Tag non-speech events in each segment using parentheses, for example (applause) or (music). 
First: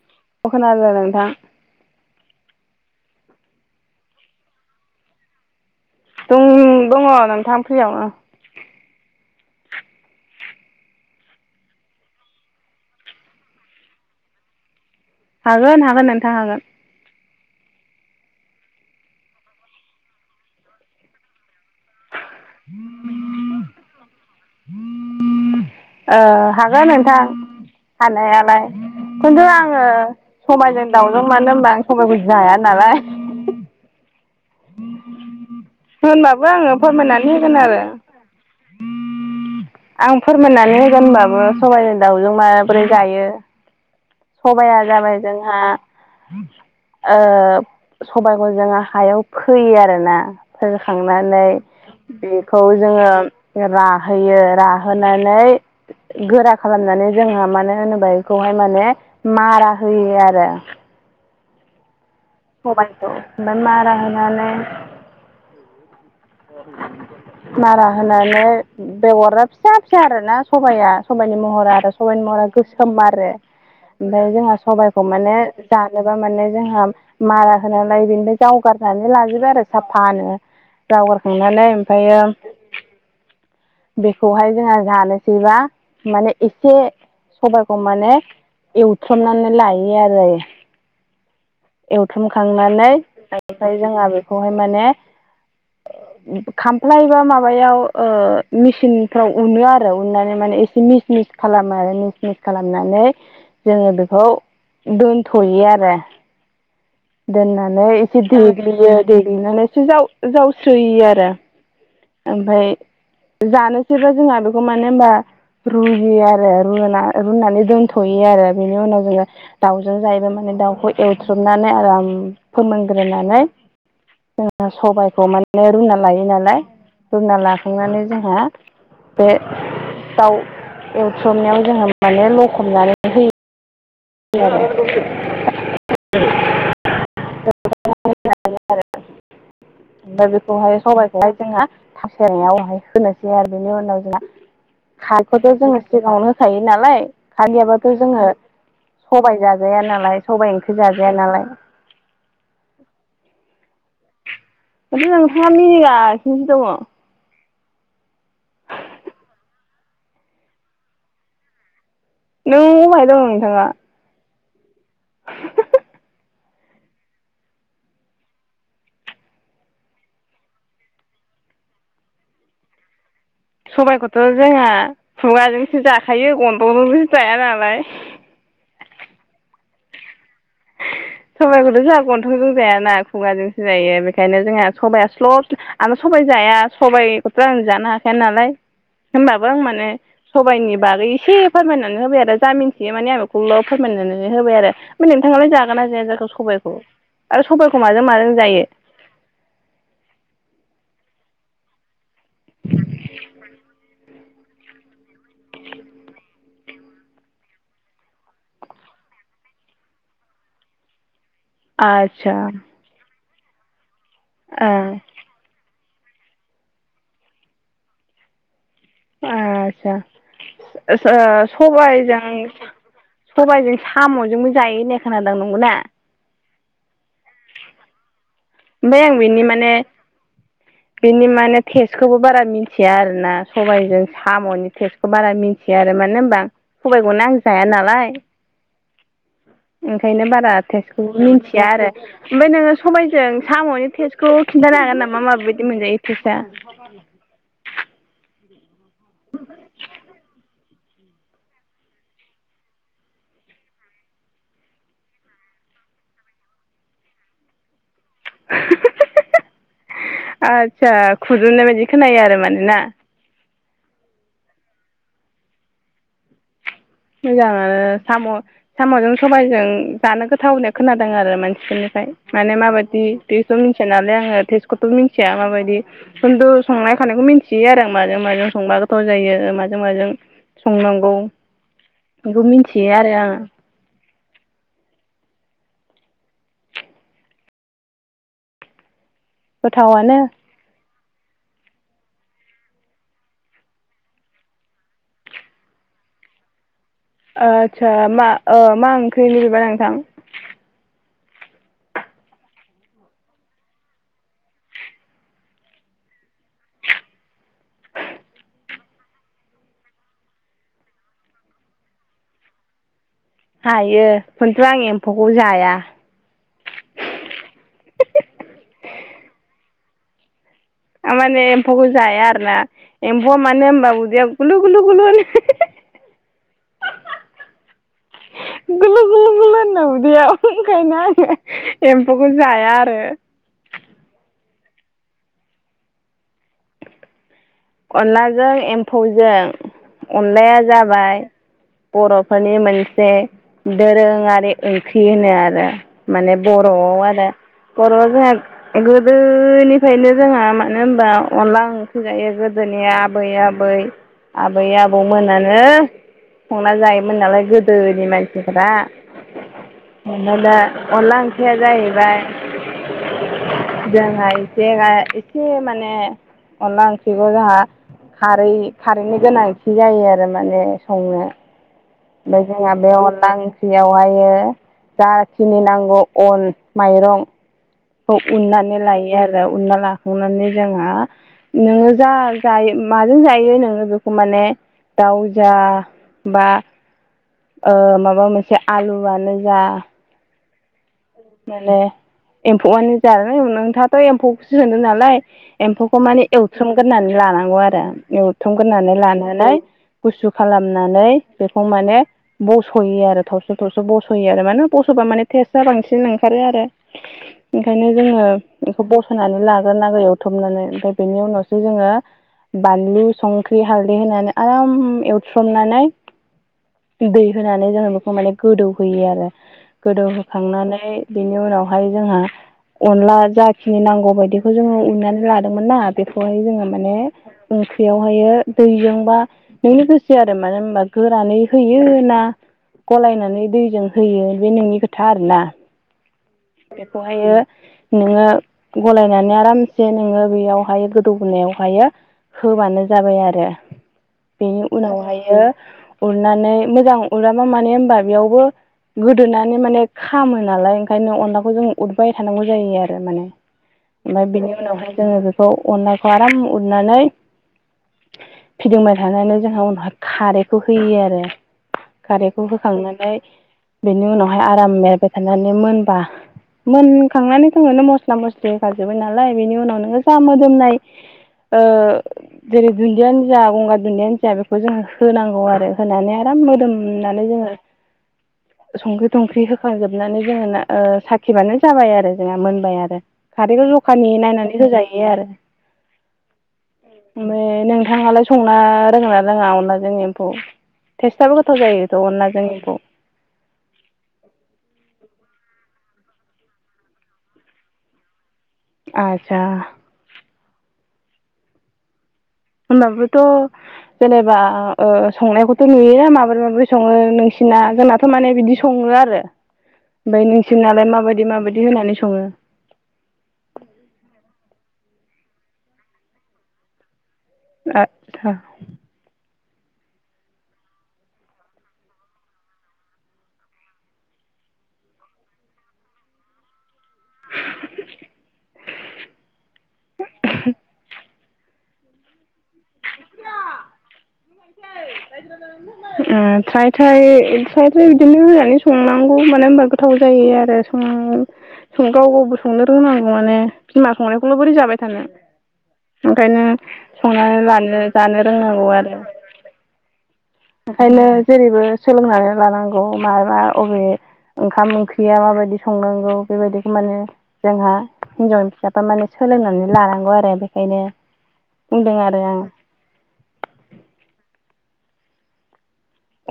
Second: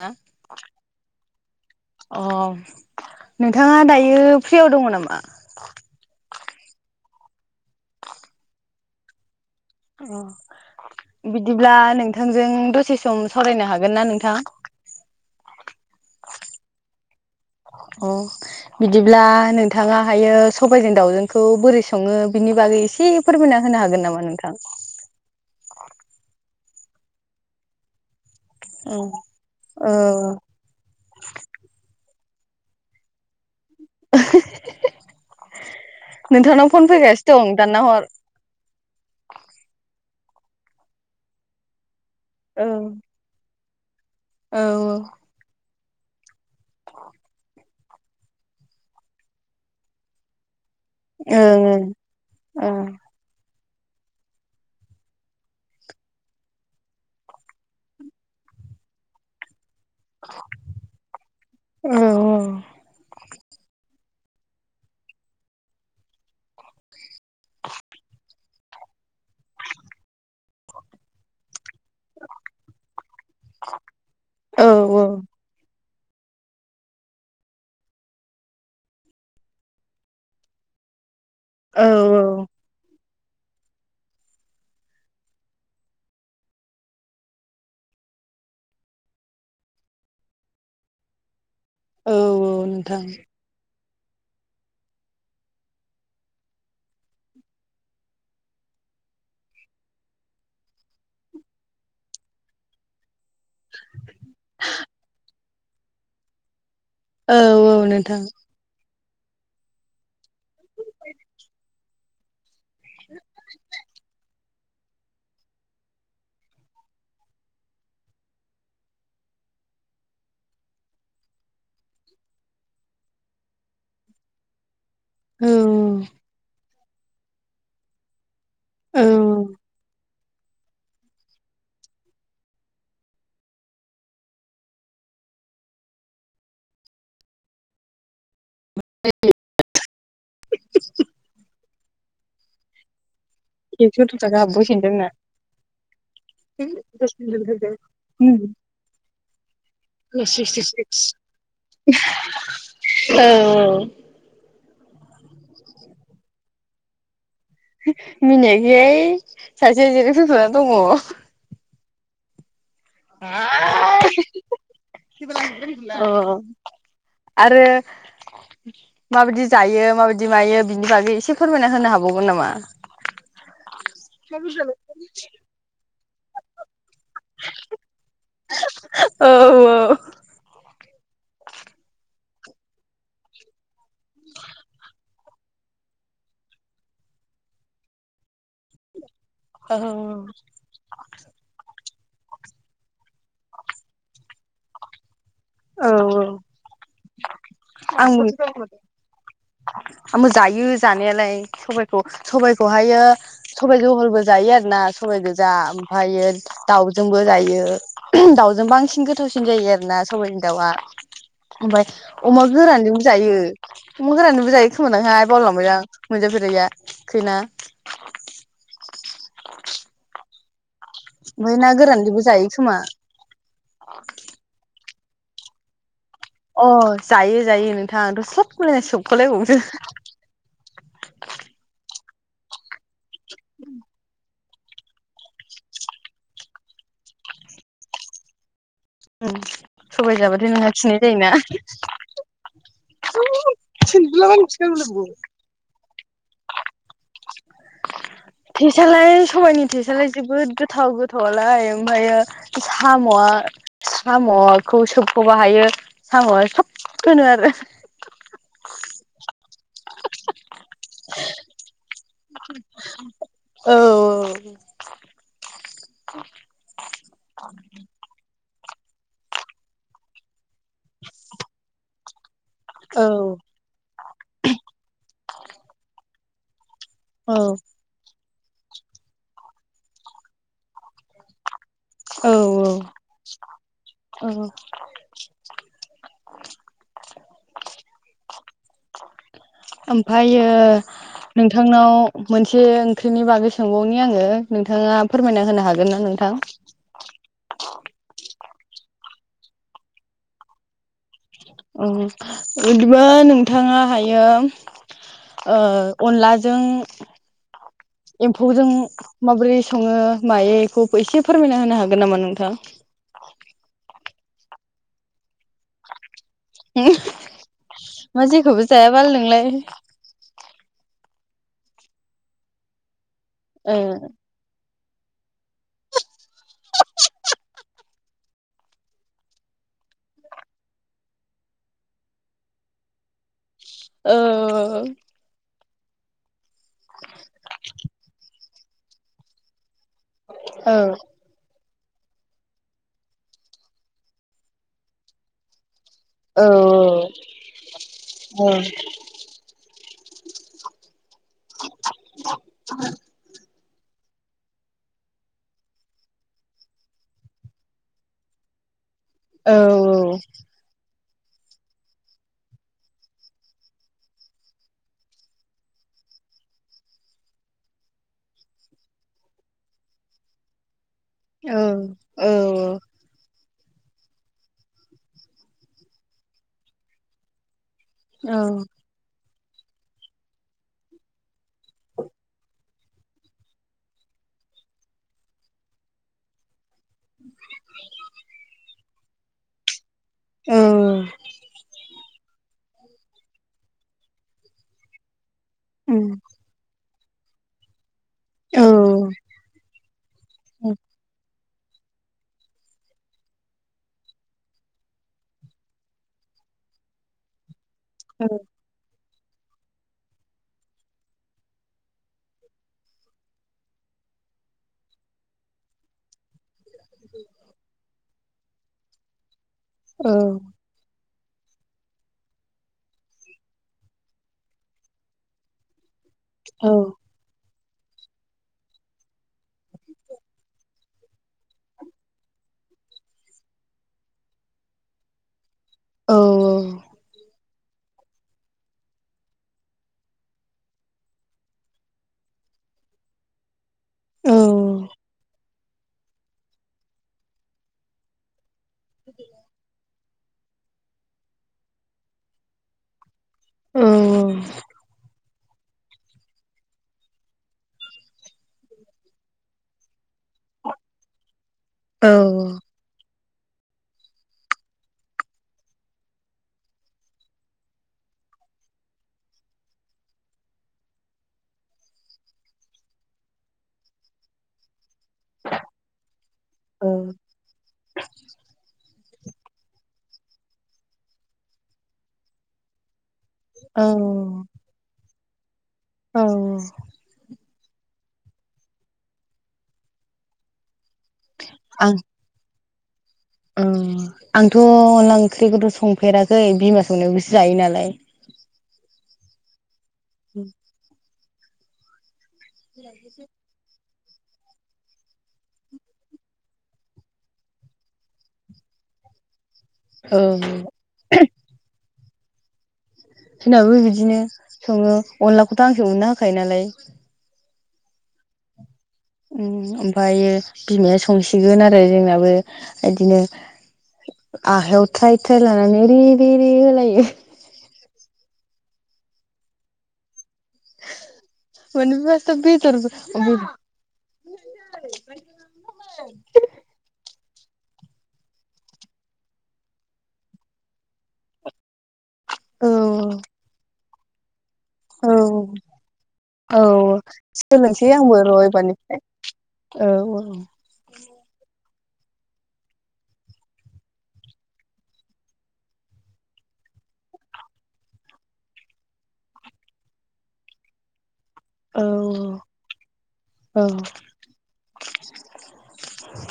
हा अ खोनादों नोंथां अ नोंथाङा दायो फ्रियाव दङ नामा। दङ नोंथां फ्रियावनो। अ बिदिब्ला नोंथांजों दसे सम सावरायनो हागोन ना नोंथां। हागोन हागोन नोंथां हागोन। अ बिदिब्ला नोंथाङाहायो सबायाइजों दाउजोंखौ बोरै सङो। बिनि बागै एसे फोरमायना होनो हागोन नामा नोंथां। हागोन नोंथां हानायालाय औ खिन्थु आङो औ सबायजों दाउजों मानो होनोमबा आं सबबायखौ जाया नालाय। होनबाबो नोंथांनाव आङो फन फोरमायनानै फैगासिनो दं होगोन दानना आरो। हर। आं फोरमायनानै होगोन होनबाबो सबाइनि दाउजों ओं माब्रै जायो सबाया ओं जाबाय जोंहा सबायाइखौ जोङो हायाव फोयो आरोना। औ फोखांनानै बेखौ औ जोङो। राहोयो राहोनानै गोरा खालामनानै जोंहा मानो होनोबा बेखौहाय माने मारा होयो आरो उम। स'बायखौ आमफ्राय मारा होनानै मारा होनानै बेगरा फिसा फिसा आरोना सबाया सबाइनि महरा आरो सबाइनि मरा गोसो आरो ओमफ्राय जोंहा औ सबाइखौ माने जानोबा मे जोंहा मारा होनालाय बेनिफ्राय जावगारनानै लाजोबाय आरो साफानो। जावगारखांनानै औ ओमफ्रायो बेखौहाय जोंहा जानोसैबा माने एसे सबायखौ माने एवथामनानै लायो आरो औ एवथुमखांनानै नोंथां मफ्राय जोंहा बेखौहाय माने खामफ्लाय बा माबायाव मेसिनफ्राव उनो आरो उननानै माने एसे मिस मिस खालामो आरो मिस मिस खालामनानै जोङो बेखौ दोनथ'यो आरो औ दोननानै औ नोंथां एसे देग्लियो देग्लिनानैसो जाव जावस्रोयो आरो ओमफफ्राय जानोसैबा जोंहा बेखौ मानो हबा रुयो आरो रु रुनानै दोनथ'यो आरो बेनि उनाव जोङो दाउजों जायोबा माने दाउखौ एवथ्रुबनानै आराम फोरोमोनग्रोनानै जोंहा सबायाइखौ औ माने रुना लायो नालाय रुना लाखांनानै जोंहा औ बे दाउ एवथ्रमनायाव जोङो माने लखबनानै होयो। होयो आरो। ओमफ्राय बेखौहाय सबाइखौहाय जोहा (inaudible) होनोसै ओमफ्राय बेनि उनाव एक्स' दस जोंहा थाखा हाबबोसिगोन जोंना। खारैखौथ' जोंङो सिगाङावनो होखायो नालाय खारै गैयाबाथ' जोङो सबाय जाजाया नालाय सबायाइ ओंख्रि जाजाया नालाय औ औ माथो नोंथांआ मिनिगासिनोसो दङ। मिनायाखैहाय सासेआ जिराय फैफाना दङ। नों अबाहाय दङ नोंथाङा अ आरो माबायदि जायो माबायदि मायो बिनि बागै एसे फोरमायना होनो हाबावगोन नामा? सबायखौथ' जोंहा खुगाजोंसो जाखायो गन्थंजोंथ' जाया नालाय औ औ सबाइखौथ' जोंहा गन्थंजों जायाना खुगाजोंसो जायो बेखायनो जोंहा सबाया स्ल' आंथ सबाय जाया सबाइखौथ' आं जानो हाखाया नालाय होमबाबो आं माने सबाइनि बागै एसे फोरमायनानै होबाय आरो जामिनथियो माने आं बेखौल' फोरमायनानै होबाय आरो ओमफ्राय नोंथाङालाय जा गोना जाया जाखो सबाइखौ आरो सबायखौ माजों आं माजों जायो? आंबो जायो जानायालाय सबाय खौ सबायखौहायो सबाय जहलबो जायो आरोना सबाय गोजा ओमफ्रायो दाउजोंबो जायो दाउजों बांसिन गोथावसिन जायो आरोना सबाइजों दाउवा ओमफ्राय आदसा अमा गोरानजोंबो जायो अमा गोरानजोंबो जायो ओ खोमा दांहाय बावलाय लांबाय आं मोनजाफेरैया खैना? आस्सा ओ सो ओमफ्राय ना गोरानजोंबो सबायजों जायो खोमा सबाइजों साम'जोंबो जायो होननाय खोनादां नंगौना? अ जायो जायो नोंथां आंथ' सब होनलायनाय सोबख' लायबावोसो। बिनि माने टेस्टखौबो बारा मिथिया आरोना सबाइजों सा सामनि टेस्टखौ बारा मिन्थिया आरो मानो होनबा सबायखौनो आं जाया नालाय सबाय ओंखायनो जाबाथाय बारा नोंहा खिनाय टेस्टखौ जायोना मिथिया आरो ओमफ्राय नोङो सबायजों साम'नि टेस्ट खौ खिन्थानो हागोन नामा माबायदि मोनजायो टेस्टआ टेस्टालाय सबायनि टेस्टालाय जोबोद गोथ गोथाव गोथावलाय ओमफ्रायो साम'आ साम'खौ सोबखौ हायो साम'आ सब होनोआरो आस्सा खुदुमनाय बायदि खोनायो आरो माने ना औ औ मोजां आनो साम' साम'जों सबायजों जानो गोथाव होननाय खोनादों आरो मानसिफोरनिफ्राय माने माबायदि औ बेखौ मिथिया नालाय आङो टेस्टखौथ' मिन्थिया माबायदि खिन्थु संनाय खावनायखौ औ मिन्थियो आरो आं माजों माजों संबा गोथाव जायो माजों माजों संनांगौ बेखौ मिथियो औ आरो आङो औ औ गोथावानो ओमफायो नोंथांनाव मोनसे ओंख्रिनि बागै सोंबावनि आङो नोंथाङा फोरमायना होनो हागोन ना नोंथां? आदसा मा ओ मा ओंख्रिनिबा नोंथां ओ बिदिबा नोंथाङा हायो ओ अनलाजों एम्फौजों माबोरै सङो मायो बेखौ एसे फोरमायना होनो हागोन नामा नोंथां? हायो खिन्थु आं एम्फौखौ जाया। मा जेखौबो जायाबाल नोंलाय? थारमाने एम्फौखौ जाया आरोना एम्फौआ मानो ओ होनबा उदैयाव गुलु गुलु गुलु होनो। (inaudible) (inaudible) गुलु गुलु गुलु होनो उदैयाव ओंखायनो आङो एम्फौखौ जाया आरो। औ औ (inaudible) अनलाजों एम्फौजों अनलाया औ जाबाय बर'फोरनि मोनसे दोरोङारि ओंख्रि होनो आरो माने औ बर'आव आरो बर'आव जोंहा औ एसेब गोदोनिफ्रायनो जोंहा मानो होनबा अनला ओंख्रि जायो गोदोनि आबैया आबै आबै आबौमोनानो संना जायोमोन नालाय गोदोनि मानसिफोरा। औ ओमफाय दा अनला ओंख्रिया जाहैबाय जोंहा एसे एसे माने अनला ओंख्रि खौ जोंहा खारै खारैनि गोनांथि जायो आरो माने संनो। औ। औ ओमफ्राय जोंहा बे अनला बेयावहायो जाखिनि नांगौ अन माइरं खौ उननानै लायो आरो उनना लाखांनानै जोंहा नोङो जा जायो माजों जायो नोङो बेखौ माने दाउ जा बा ओ माबा मोनसे आलुआनो जा औ। माने एम्फौआनो जा नोंथाङाथ' एम्फौखौसो सोंदों नालाय। औ एम्फौखौ माने एवथ्रोम गोरनानै लानांगौ आरो। एवथ्रमग्रोनानै लानानै गुसु खालामनानै बेखौ माने बस'यो आरो थरस थरस' बस'यो आरो मानो बस'बा माने टेस्ट आ बांसिन जोंना ओंखारो आरो ओंखायनो जोङो बेखौ बस'नानै लागोर नांगौ एवथुमनानै ओमफ्राय बेनि उनावसो जोङो बानलु संख्रि हालदै होनानै आराम एवथ्रमनानै दै होनानै जोङो बेखौ माने गोदौ होयो आरो गोदौहोखांनानै नै बिनि उनावहाय जोंहा अनला जाखिनि नांगौ बायदिखौ जोङो उनानै लादोंमोन ना बेखौहाय जोङो माने ओंख्रियावहायो दैजोंबा नोंनो गोसो आरो मानो होनबा गोरानै होयो ना गलायनानै दैजों होयो बे नोंनि खोथा आरोना। औ औ। बेखौहायो नोङो गलायनानै आरामसे नोङो बेयावहाय गोदौहोनायावहायो होबानो जाबाय आरो। औ बेनि उनावहायो उरनानै मोजां उरामा मानो होनबा बेयावबो गोदोनानै माने खामो नालाय ओंखायनो अनलाखौ जों उदबाय थानांगौ जायो आरो माने। औ ओमफ्राय बिनि उनावहाय जोङो बेखौ अनलाखौ आराम उरनानै फिदिंबाय थानानै जोंहा उनावहाय खारैखौ होयो आरो। औ खारैखौ होखांनानै बेनि उनावहाय आराम एरबाय थानानै मोनबा मोनखांनानै थोंनो मस्ला मस्लि होखाजोबाय नालाय बेनि उनाव नोङो जा मोदोमनाय ओ जेरै दुन्दियानो जा गंगार दुन्दियायानो जा बेखौ जोङो होनांगौ आरो होनानै आराम औ मोदोमनानै जोङो संख्रि थंख्रि होखाजोब नानै जोङो ना ओ साखिबानो जाबाय आरो जोंहा मोनबाय आरो। खारैखौ आं जखानि नायनानै होजायो आरो। औ औ। ओमफाय नोंथाङालाय संनो रोंङोना रोङा अनलाजों एम्फौ? टेस्टआबो गोथाव जायो थ' अनलाजों एम्फौ। आंथ' अनला ओंख्रिखौथ' संफेराखै बिमा संनायखौसो जायो नालाय। आतसा। (inaudible) होमबाबोथ' जेनेबा ओ संनायखौथ' नुयोोन माबोरै माबोरै सङो नोंसिना जोंना थारमाने बिदि सङो आरो औ ओमफ्राय नोंसिोरनालाय माबायदि माबायदि होनानै सङो सोरनाबो बिदिनो सङो अनलाखौथ' आंसो उननो होखायो नालाय आतसा ओमफ्रायायो बिमाया संसिगोन आरो जोंनाबो बिदिनो आखायाव थ्राय थ्राय लानानै रि रे रि होलायो (inaudible) मबो म बथर रायद्रनाावा फ्राय थ्राय थ्राय थ्राय बिदिनो होनानै संनांगौ मानो होनबा गोथाव जायो आरो गाव गावबो संनो रोंनांगौ माने बिमा संनायखौल' बोरै जाबाय थ औ ओंखायनो औ संनानै लानो सोलोंसै आंबो जानो र' रोंनांगौ आरो एबारनिफ्राय औ औ ओंखायनो जेरैबो सोलोंनानै लानांगौ माबा अबे ओंखाम ओंख्रिया माबायदि संनांगौ बेबायदिखौ माने जोंहा हिनजावनि फिसाफ माने सोलोंनानै लानांगौ आरो बेखायनो औ बुंदों आरो आं औ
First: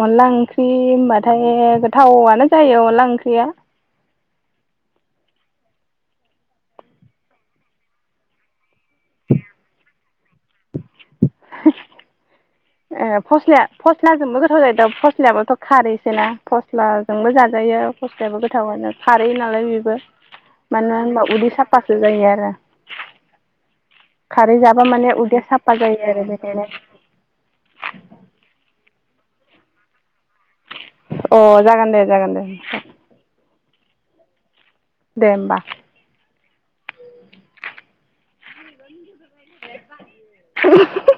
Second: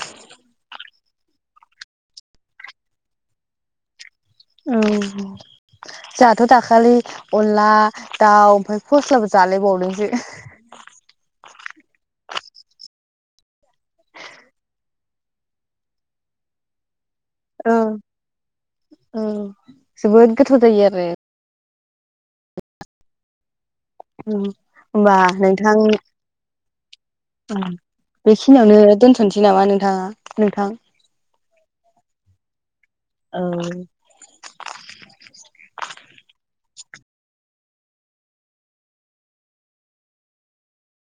अनला ओंख्रि होनबाथाय गोथावनो जायो अनला ओंख्रिया (unintelligible) जोंहाथ' दाखालि अनला दाउ ओमफ्राय फस्लाबो जालायबावनोसै (inaudible) ए फस्ल फस्लाजोंबो गोथाव जायोदा फस्लायाबोथ' खारैसै ना फस्लाजोंबो औ जाजायो फस्लायाबो गोथावानो औ खारै नालाय बेबो जोबोद गोथाव जायो मानो आरो होनबा उदै साफासो जायो आरो उम खारै जाबा माने होमबा उदै नोंथां साफा जायो आरो बेखायनो बेखिनियावनो दोनथ'नोसै नामा नोंथाङा नोंथां अ जागोन दे जागोन दे औ दे होमबा (inaudible)